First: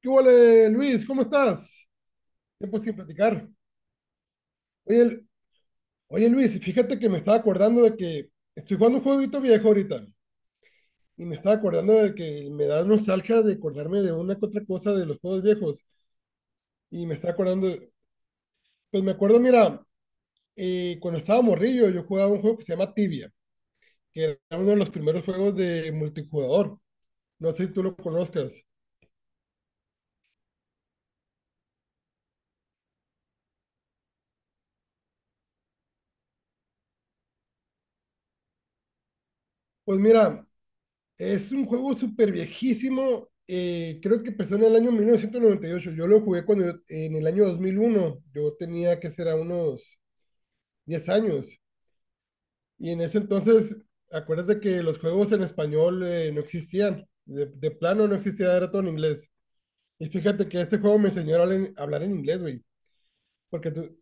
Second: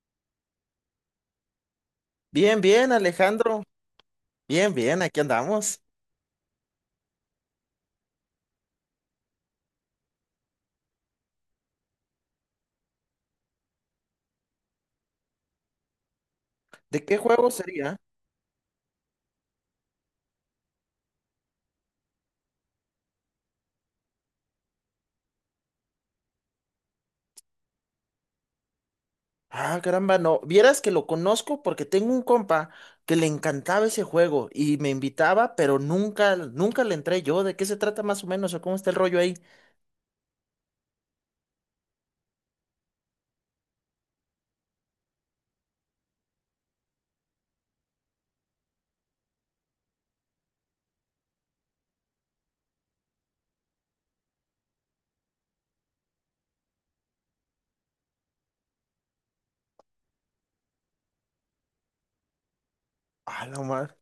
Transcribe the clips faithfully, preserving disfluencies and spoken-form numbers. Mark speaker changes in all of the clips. Speaker 1: ¿Qué huele, Luis? ¿Cómo estás?
Speaker 2: Bien,
Speaker 1: Tiempo
Speaker 2: bien,
Speaker 1: sin platicar.
Speaker 2: Alejandro. Bien,
Speaker 1: Oye,
Speaker 2: bien, aquí
Speaker 1: el-
Speaker 2: andamos.
Speaker 1: oye, Luis, fíjate que me estaba acordando de que estoy jugando un jueguito viejo ahorita, y me estaba acordando de que me da nostalgia de acordarme de una que otra cosa de los juegos viejos
Speaker 2: ¿De
Speaker 1: y me
Speaker 2: qué
Speaker 1: estaba
Speaker 2: juego
Speaker 1: acordando, de-
Speaker 2: sería?
Speaker 1: Pues me acuerdo, mira, eh, cuando estaba morrillo yo jugaba un juego que se llama Tibia, que era uno de los primeros juegos de multijugador. No sé si tú lo conozcas.
Speaker 2: Ah, caramba, no. Vieras que lo conozco porque tengo un compa que le encantaba ese juego y me invitaba, pero nunca, nunca le entré yo. ¿De qué se trata más o menos o cómo está el rollo ahí?
Speaker 1: Pues mira, es un juego súper viejísimo. Eh, creo que empezó en el año mil novecientos noventa y ocho. Yo lo jugué cuando yo- en el año dos mil uno. Yo tenía que ser a unos diez años. Y en ese entonces, acuérdate que los juegos en español eh, no existían. De, de plano no existía, era todo en inglés. Y fíjate que este juego me enseñó a hablar en, a hablar en inglés, güey.
Speaker 2: A la
Speaker 1: Porque
Speaker 2: madre.
Speaker 1: tú,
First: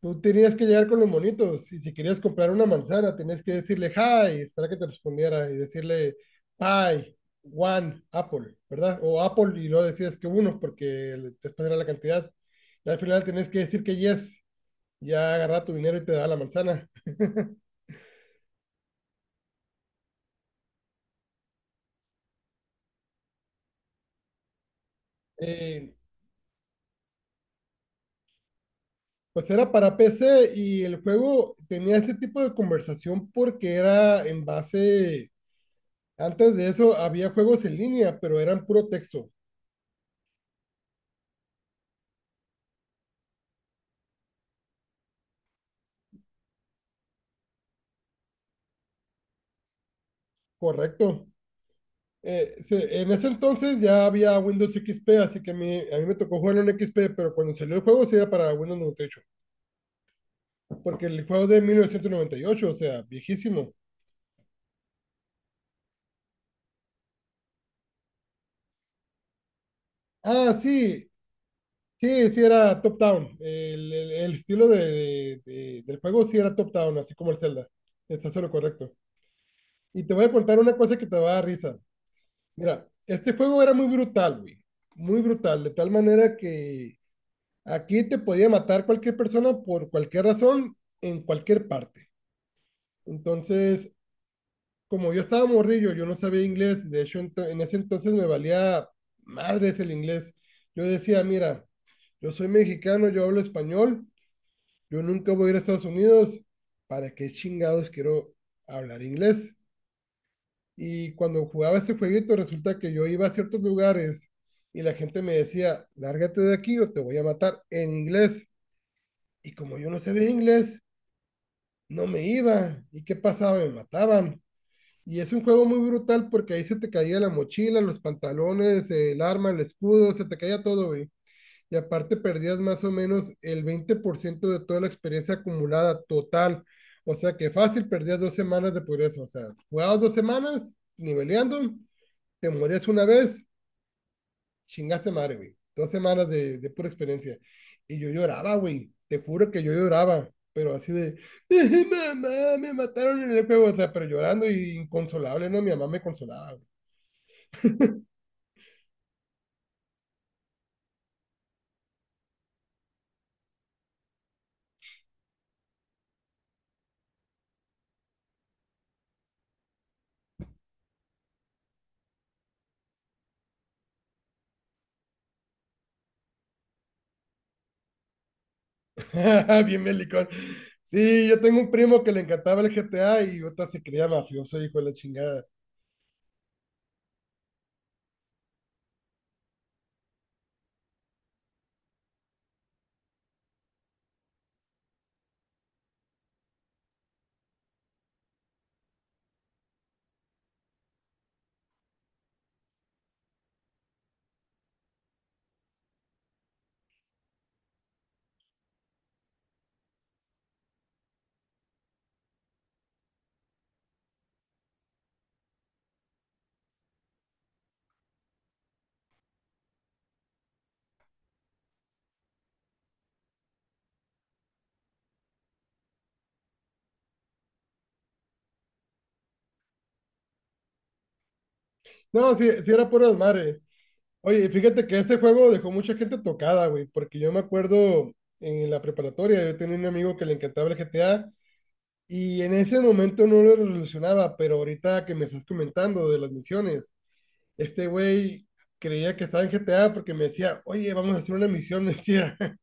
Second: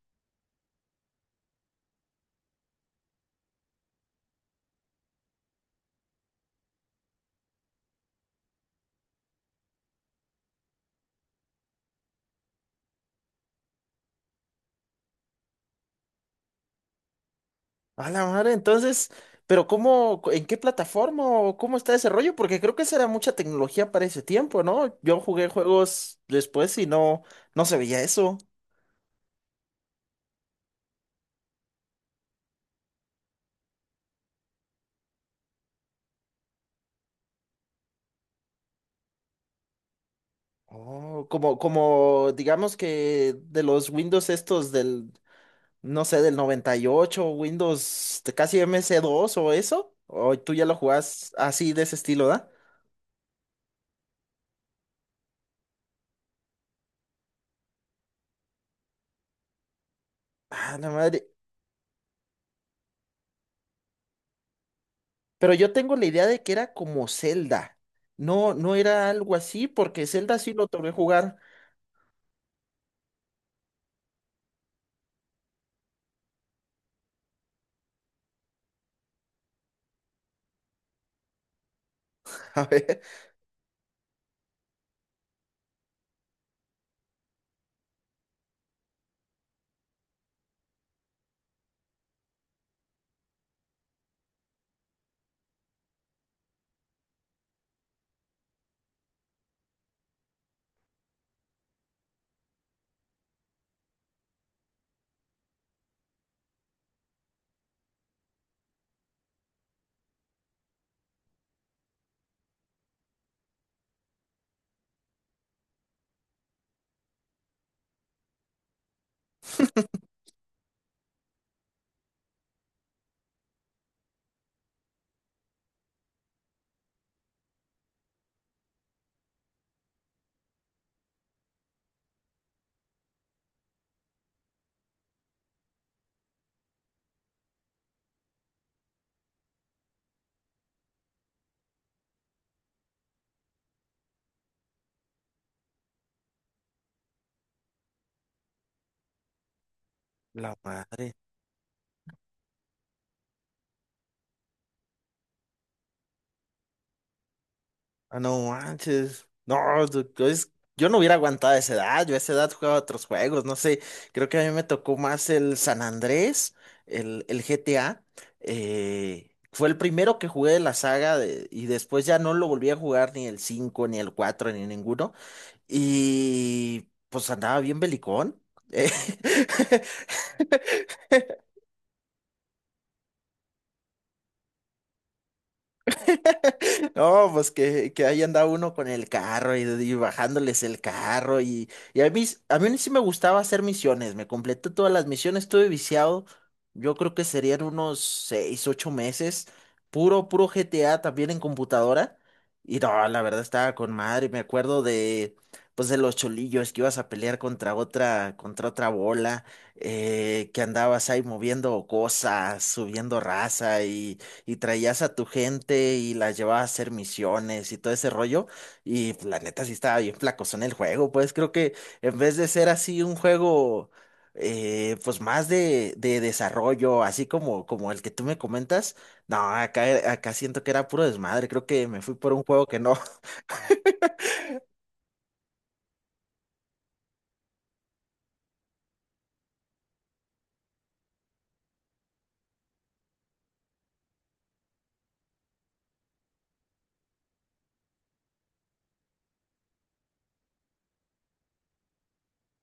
Speaker 1: tú tenías que llegar con los monitos, y si querías comprar una manzana tenías que decirle hi, esperar que te respondiera y decirle pie, one, apple, ¿verdad? O apple, y luego decías que uno porque el- después era la cantidad. Y al final tenías que decir que yes, ya agarra tu dinero y te da la manzana.
Speaker 2: A la madre, entonces, pero ¿cómo, en qué plataforma o cómo está ese rollo? Porque creo que será mucha tecnología para ese tiempo, ¿no? Yo jugué
Speaker 1: Eh,
Speaker 2: juegos después y no, no se veía eso.
Speaker 1: pues era para P C, y el juego tenía ese tipo de conversación porque era en base, antes de eso había juegos en línea, pero eran puro texto,
Speaker 2: Oh, como, como digamos que de los Windows estos del, no sé, del noventa y ocho Windows de casi M C dos o eso, o tú ya lo
Speaker 1: correcto.
Speaker 2: jugás así de ese estilo, ¿da?
Speaker 1: Eh, se- en ese entonces ya había Windows equis pe, así que a mí, a mí me tocó jugarlo en equis pe, pero cuando salió el juego sí era para Windows noventa y ocho,
Speaker 2: Ah, la
Speaker 1: porque el
Speaker 2: madre.
Speaker 1: juego es de mil novecientos noventa y ocho, o sea, viejísimo.
Speaker 2: Pero yo tengo la idea de que era como Zelda. No, no era algo así, porque Zelda sí
Speaker 1: Ah,
Speaker 2: lo logré
Speaker 1: sí,
Speaker 2: jugar.
Speaker 1: sí, sí era top-down. El, el- el estilo de, de- del juego sí era top-down, así como el Zelda. Estás en lo correcto. Y te voy a contar una cosa que te va a dar risa.
Speaker 2: A
Speaker 1: Mira,
Speaker 2: ver.
Speaker 1: este juego era muy brutal, güey. Muy brutal, de tal manera que aquí te podía matar cualquier persona por cualquier razón, en cualquier parte. Entonces, como yo estaba morrillo, yo no sabía inglés, de hecho ento- en ese entonces me valía madres el inglés. Yo decía, mira, yo soy mexicano, yo hablo español, yo nunca voy a ir a Estados Unidos, ¿para qué chingados quiero hablar inglés? Y cuando jugaba este jueguito, resulta que yo iba a ciertos lugares y la gente me decía, lárgate de aquí o te voy a matar, en inglés. Y como yo no sabía inglés, no me iba. ¿Y qué pasaba? Me mataban. Y es un juego muy brutal porque ahí se te caía la mochila, los pantalones, el arma, el escudo, se te caía todo, güey. Y aparte perdías más o menos el veinte por ciento de toda la experiencia acumulada total. O sea que fácil, perdías dos semanas de progreso. O sea, jugabas dos semanas niveleando, te morías una vez, chingaste madre, güey. Dos semanas de, de pura experiencia. Y yo lloraba, güey. Te juro que yo lloraba.
Speaker 2: La
Speaker 1: Pero así
Speaker 2: madre.
Speaker 1: de, "Eh, mamá, me mataron en el juego". O sea, pero llorando y inconsolable, ¿no? Mi mamá me consolaba, güey.
Speaker 2: Ah, no manches. No, du- es- yo no hubiera aguantado a esa edad. Yo a esa edad jugaba otros juegos. No sé, creo que a mí me tocó más el San Andrés, el, el G T A. Eh, fue el primero que jugué de la saga de- Y después ya no lo volví a jugar ni el cinco ni el cuatro ni ninguno. Y pues andaba bien belicón.
Speaker 1: Bien melicón. Sí, yo tengo un primo que le encantaba el G T A y otra se creía mafioso, hijo de la chingada.
Speaker 2: No, pues que, que ahí andaba uno con el carro y, y bajándoles el carro y, y a mí, s- a mí sí me gustaba hacer misiones, me completé todas las misiones, estuve viciado, yo creo que serían unos seis, ocho meses, puro, puro G T A también en computadora y no, la verdad estaba con madre, me acuerdo de, pues de los cholillos que ibas a pelear contra otra, contra otra bola, eh, que andabas ahí moviendo cosas, subiendo raza y traías a tu gente y las llevabas a hacer misiones y todo ese rollo. Y pues, la neta sí estaba bien flacosón el juego, pues creo que en vez de ser así un juego eh, pues más de, de desarrollo, así como, como el que tú me comentas, no, acá, acá siento que era puro desmadre, creo que me fui por
Speaker 1: No,
Speaker 2: un
Speaker 1: sí,
Speaker 2: juego
Speaker 1: sí
Speaker 2: que
Speaker 1: era
Speaker 2: no.
Speaker 1: pura desmadre. Oye, fíjate que este juego dejó mucha gente tocada, güey, porque yo me acuerdo en la preparatoria, yo tenía un amigo que le encantaba el G T A. Y en ese momento no lo relacionaba, pero ahorita que me estás comentando de las misiones, este güey creía que estaba en G T A, porque me decía, oye, vamos a hacer una misión, me decía,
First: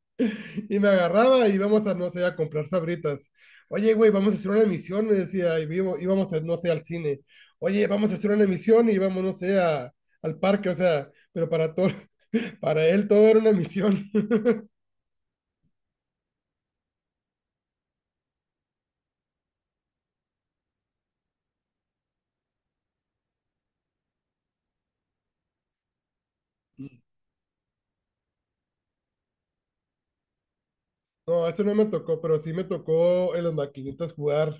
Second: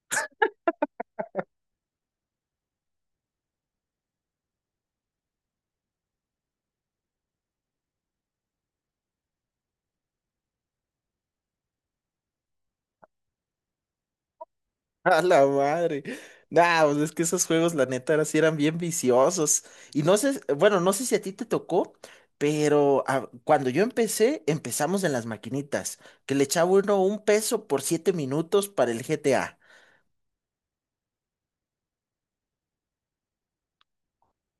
Speaker 1: y me agarraba y íbamos a, no sé, a comprar sabritas. Oye, güey, vamos a hacer una misión, me decía, y vivo- íbamos a, no sé, al cine. Oye, vamos a hacer una misión, y íbamos, no sé, a- al parque, o sea, pero para todo, para él todo era una misión.
Speaker 2: A la madre. Nah, pues es que esos juegos, la neta, ahora sí eran bien viciosos. Y no sé, bueno, no sé si a ti te tocó, pero ah, cuando yo empecé, empezamos en las maquinitas, que le echaba uno un peso por siete minutos para el G T A.
Speaker 1: No, eso no me tocó, pero sí me tocó en las maquinitas jugar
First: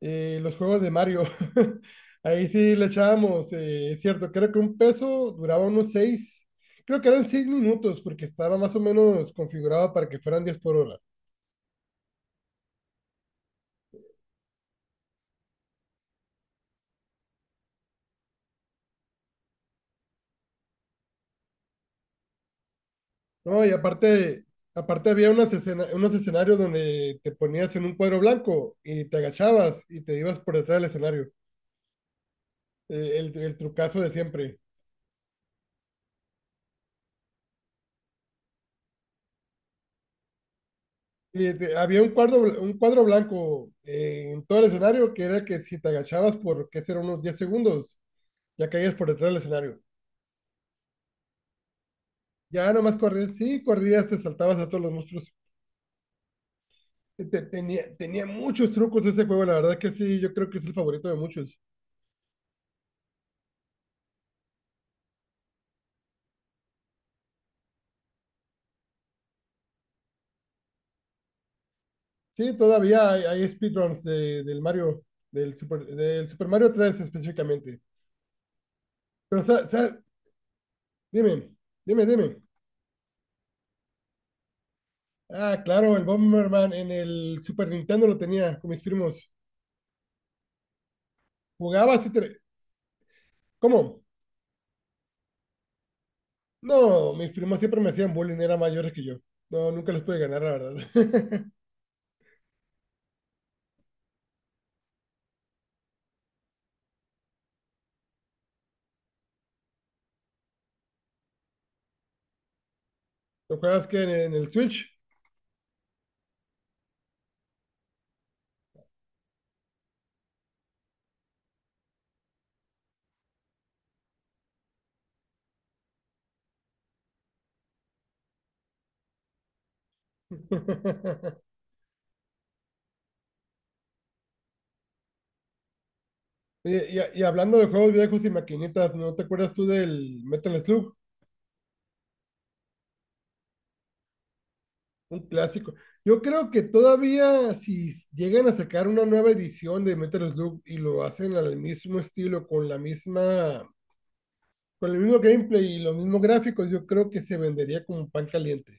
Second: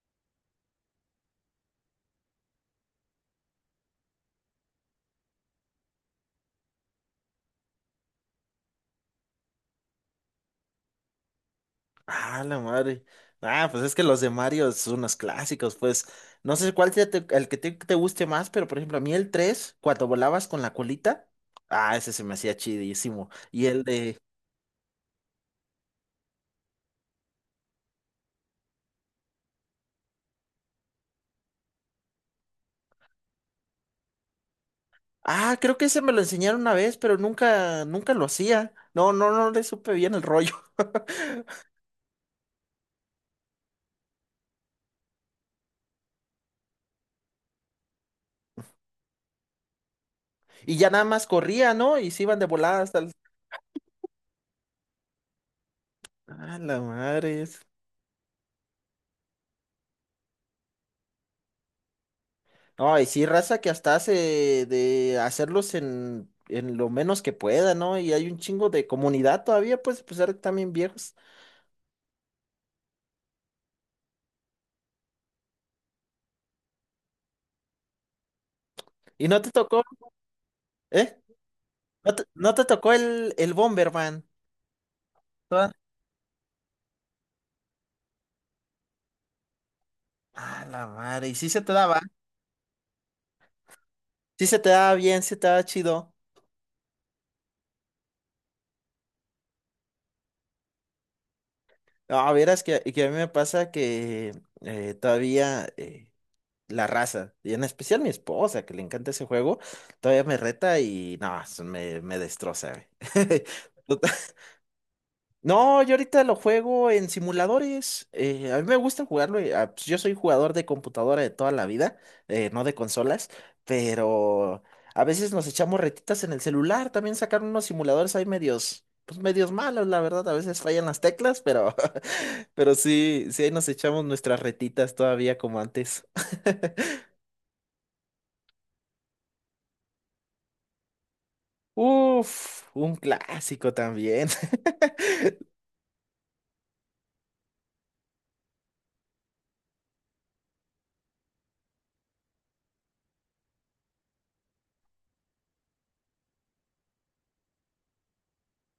Speaker 1: Eh, los juegos de Mario. Ahí sí le echábamos, eh, es cierto, creo que un peso duraba unos seis, creo que eran seis minutos, porque estaba más o menos configurado para que fueran diez por hora.
Speaker 2: Ah, la madre. Ah, pues es que los de Mario son unos clásicos, pues. No sé cuál sea te- El que te, te guste más, pero por ejemplo, a mí el tres cuando volabas con la colita, ah, ese se me hacía chidísimo.
Speaker 1: No,
Speaker 2: Y
Speaker 1: y
Speaker 2: el de
Speaker 1: aparte, aparte había unas escena- unos escenarios donde te ponías en un cuadro blanco y te agachabas y te ibas por detrás del escenario. Eh, el, el trucazo de siempre.
Speaker 2: Ah, creo que ese me lo enseñaron una vez, pero nunca, nunca lo hacía. No, no, no le supe bien el rollo.
Speaker 1: Y te- había un cuadro, bl- un cuadro blanco eh, en todo el escenario, que era que si te agachabas por, qué será, unos diez segundos, ya caías por detrás del escenario.
Speaker 2: Y ya nada más corría, ¿no? Y se iban de
Speaker 1: Ya
Speaker 2: volada
Speaker 1: nomás
Speaker 2: hasta el...
Speaker 1: corrías, sí, corrías, te saltabas a todos los monstruos.
Speaker 2: Ah, la
Speaker 1: Te-
Speaker 2: madre.
Speaker 1: te-
Speaker 2: es-
Speaker 1: tenía, tenía muchos trucos ese juego, la verdad que sí, yo creo que es el favorito de muchos.
Speaker 2: No, y sí, raza que hasta hace de hacerlos en, en lo menos que pueda, ¿no? Y hay un chingo de comunidad todavía, pues, a pesar de que también viejos.
Speaker 1: Sí, todavía hay, hay speedruns de- del Mario, del Super, del Super Mario tres específicamente.
Speaker 2: ¿Y no
Speaker 1: Pero,
Speaker 2: te
Speaker 1: sa-
Speaker 2: tocó,
Speaker 1: sa-
Speaker 2: eh?
Speaker 1: Dime, dime,
Speaker 2: ¿No te,
Speaker 1: dime.
Speaker 2: no te tocó el, el Bomberman?
Speaker 1: Ah,
Speaker 2: Toda-
Speaker 1: claro, el Bomberman en el Super Nintendo lo tenía con mis primos.
Speaker 2: Ah, la madre. Y sí se te daba.
Speaker 1: Jugabas así. tre- ¿Cómo?
Speaker 2: Sí se te daba bien, sí se te daba chido.
Speaker 1: No, mis primos siempre me hacían bullying, eran mayores que yo. No, nunca les pude ganar, la verdad.
Speaker 2: A ver, es que, que a mí me pasa que eh, todavía eh, la raza, y en especial mi esposa, que le encanta ese juego, todavía me reta y no, eso me, me destroza, güey.
Speaker 1: ¿Lo juegas que en
Speaker 2: Total-
Speaker 1: en el Switch?
Speaker 2: No, yo ahorita lo juego en simuladores. Eh, a mí me gusta jugarlo. Eh, ah, pues, yo soy jugador de computadora de toda la vida, eh, no de consolas, pero a veces nos echamos retitas en el celular. También sacaron unos simuladores ahí medios, pues medios malos, la verdad. A veces fallan las teclas, pero pero sí, sí, ahí nos echamos nuestras retitas todavía como antes.
Speaker 1: Oye, Y, y hablando de juegos viejos y maquinitas, ¿no te acuerdas tú del Metal Slug?
Speaker 2: Uf, un clásico también.
Speaker 1: Un clásico. Yo creo que todavía si llegan a sacar una nueva edición de Metal Slug y lo hacen al mismo estilo, con la misma, con el mismo gameplay y los mismos gráficos, yo creo que se vendería como un pan caliente.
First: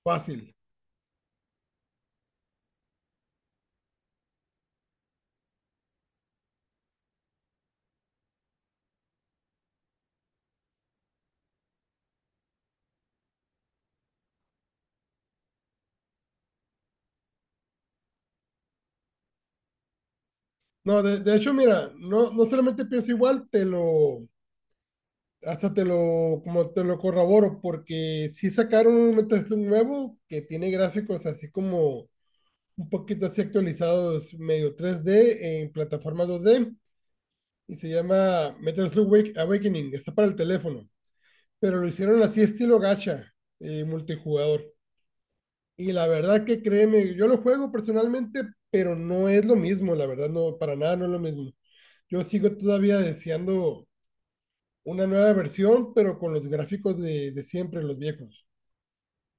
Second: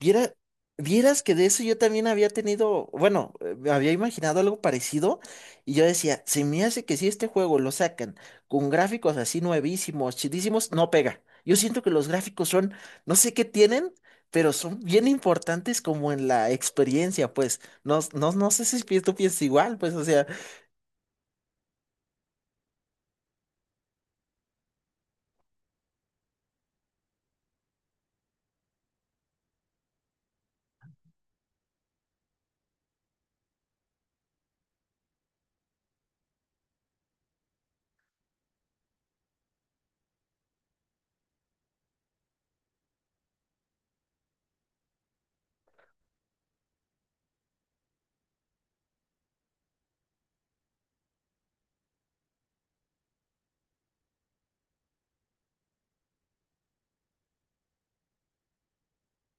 Speaker 2: Viera-
Speaker 1: Fácil.
Speaker 2: Vieras que de eso yo también había tenido, bueno, eh, me había imaginado algo parecido y yo decía, se me hace que si este juego lo sacan con gráficos así nuevísimos, chidísimos, no pega. Yo siento que los gráficos son, no sé qué tienen, pero son bien importantes como en la experiencia, pues. No, no, no sé si pi- tú piensas igual, pues, o sea.
Speaker 1: No, de, de hecho, mira, no, no solamente pienso igual, te lo, hasta te lo, como te lo corroboro, porque si sacaron un Metal Slug nuevo que tiene gráficos así como un poquito así actualizados, medio tres D en plataforma dos D, y se llama Metal Slug Awakening. Está para el teléfono, pero lo hicieron así estilo gacha, eh, multijugador. Y la verdad que créeme, yo lo juego personalmente, pero no es lo mismo, la verdad, no, para nada no es lo mismo. Yo sigo todavía deseando una nueva versión, pero con los gráficos de, de siempre, los viejos.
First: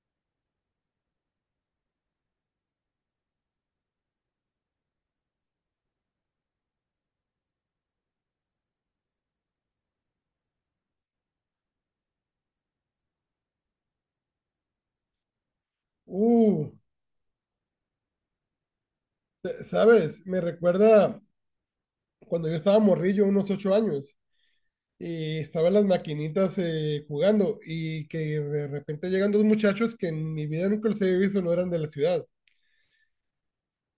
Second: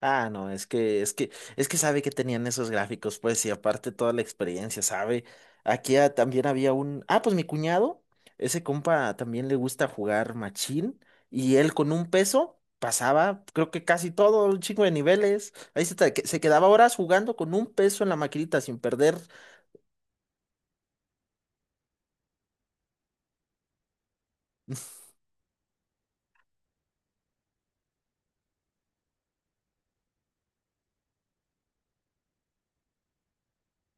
Speaker 2: Ah, no, es que, es que, es que sabe que tenían esos gráficos, pues, y aparte toda la experiencia, sabe. Aquí ah, también había un, ah, pues mi cuñado, ese compa también le gusta jugar machín, y él con un peso pasaba, creo que casi todo, un chingo de niveles. Ahí se, te- se quedaba
Speaker 1: Uh,
Speaker 2: horas jugando con un peso en la maquinita sin perder.
Speaker 1: te- ¿Sabes? Me recuerda cuando yo estaba morrillo, unos ocho años, y estaban las maquinitas eh, jugando, y que de repente llegan dos muchachos que en mi vida nunca los había visto, no eran de la ciudad,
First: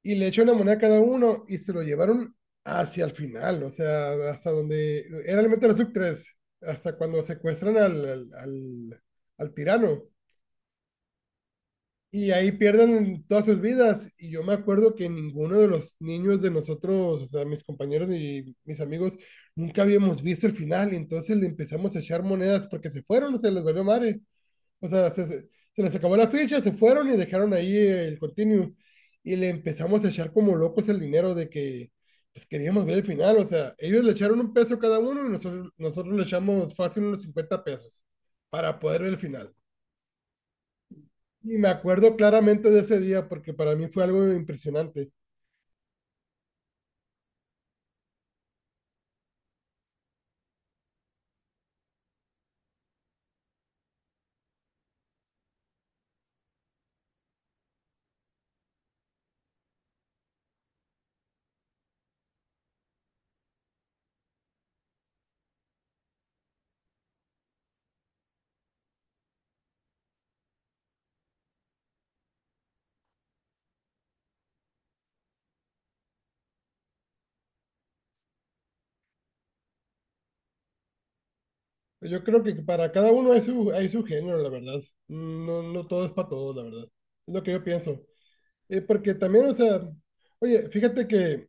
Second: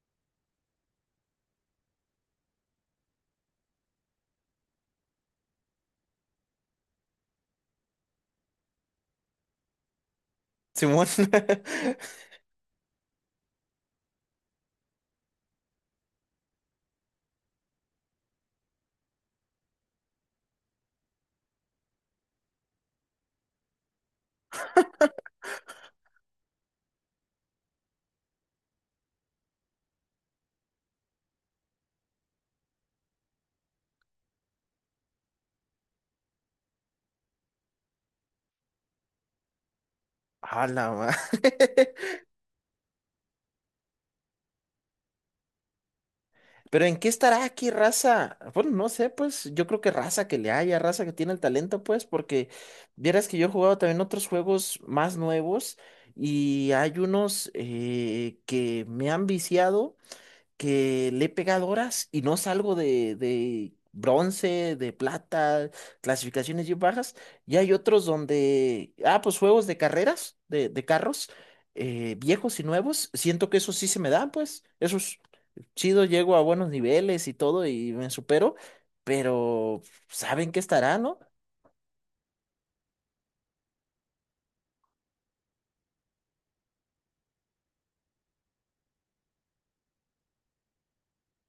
Speaker 1: y le echan una moneda a cada uno y se lo llevaron hacia el final, o sea, hasta donde era el Metal Slug tres, hasta cuando secuestran al, al, al, al tirano.
Speaker 2: Simón.
Speaker 1: Y ahí pierden todas sus vidas. Y yo me acuerdo que ninguno de los niños de nosotros, o sea, mis compañeros y mis amigos, nunca habíamos visto el final. Y entonces le empezamos a echar monedas porque se fueron, o sea les valió madre. O sea, se, se- se les acabó la ficha, se fueron y dejaron ahí el continuo. Y le empezamos a echar como locos el dinero, de que pues queríamos ver el final. O sea, ellos le echaron un peso cada uno, y nosotros, nosotros le echamos fácil unos cincuenta pesos para poder ver el final.
Speaker 2: A la
Speaker 1: Y me
Speaker 2: madre.
Speaker 1: acuerdo claramente de ese día porque para mí fue algo impresionante.
Speaker 2: Pero ¿en qué estará aquí raza? Bueno, no sé, pues yo creo que raza que le haya, raza que tiene el talento, pues, porque vieras que yo he jugado también otros juegos más nuevos y hay unos eh, que me han viciado, que le he pegado horas y no salgo de, de bronce, de plata, clasificaciones bien bajas. Y hay otros donde, ah, pues juegos de carreras, de, de carros, eh, viejos y nuevos, siento que eso sí se me dan, pues, esos chido, llego a buenos niveles y todo y me supero, pero saben que estará, ¿no?
Speaker 1: Yo creo que para cada uno hay su, hay su género, la verdad. No, no todo es para todos, la verdad. Es lo que yo pienso. Eh, porque también, o sea, oye, fíjate que,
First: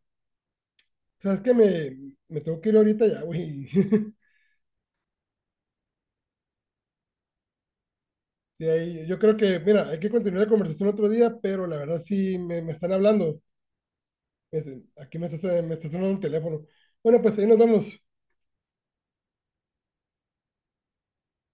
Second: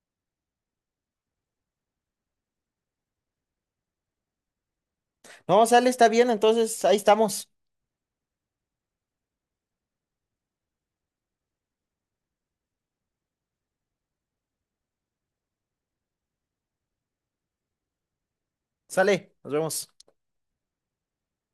Speaker 1: ¿sabes que Me, me tengo que ir ahorita ya, güey.
Speaker 2: No, sale, está bien, entonces ahí estamos.
Speaker 1: De ahí, yo creo que, mira, hay que continuar la conversación otro día, pero la verdad sí me, me están hablando. Este, aquí me está, me está sonando un teléfono. Bueno, pues ahí nos vemos.
Speaker 2: Sale, nos vemos.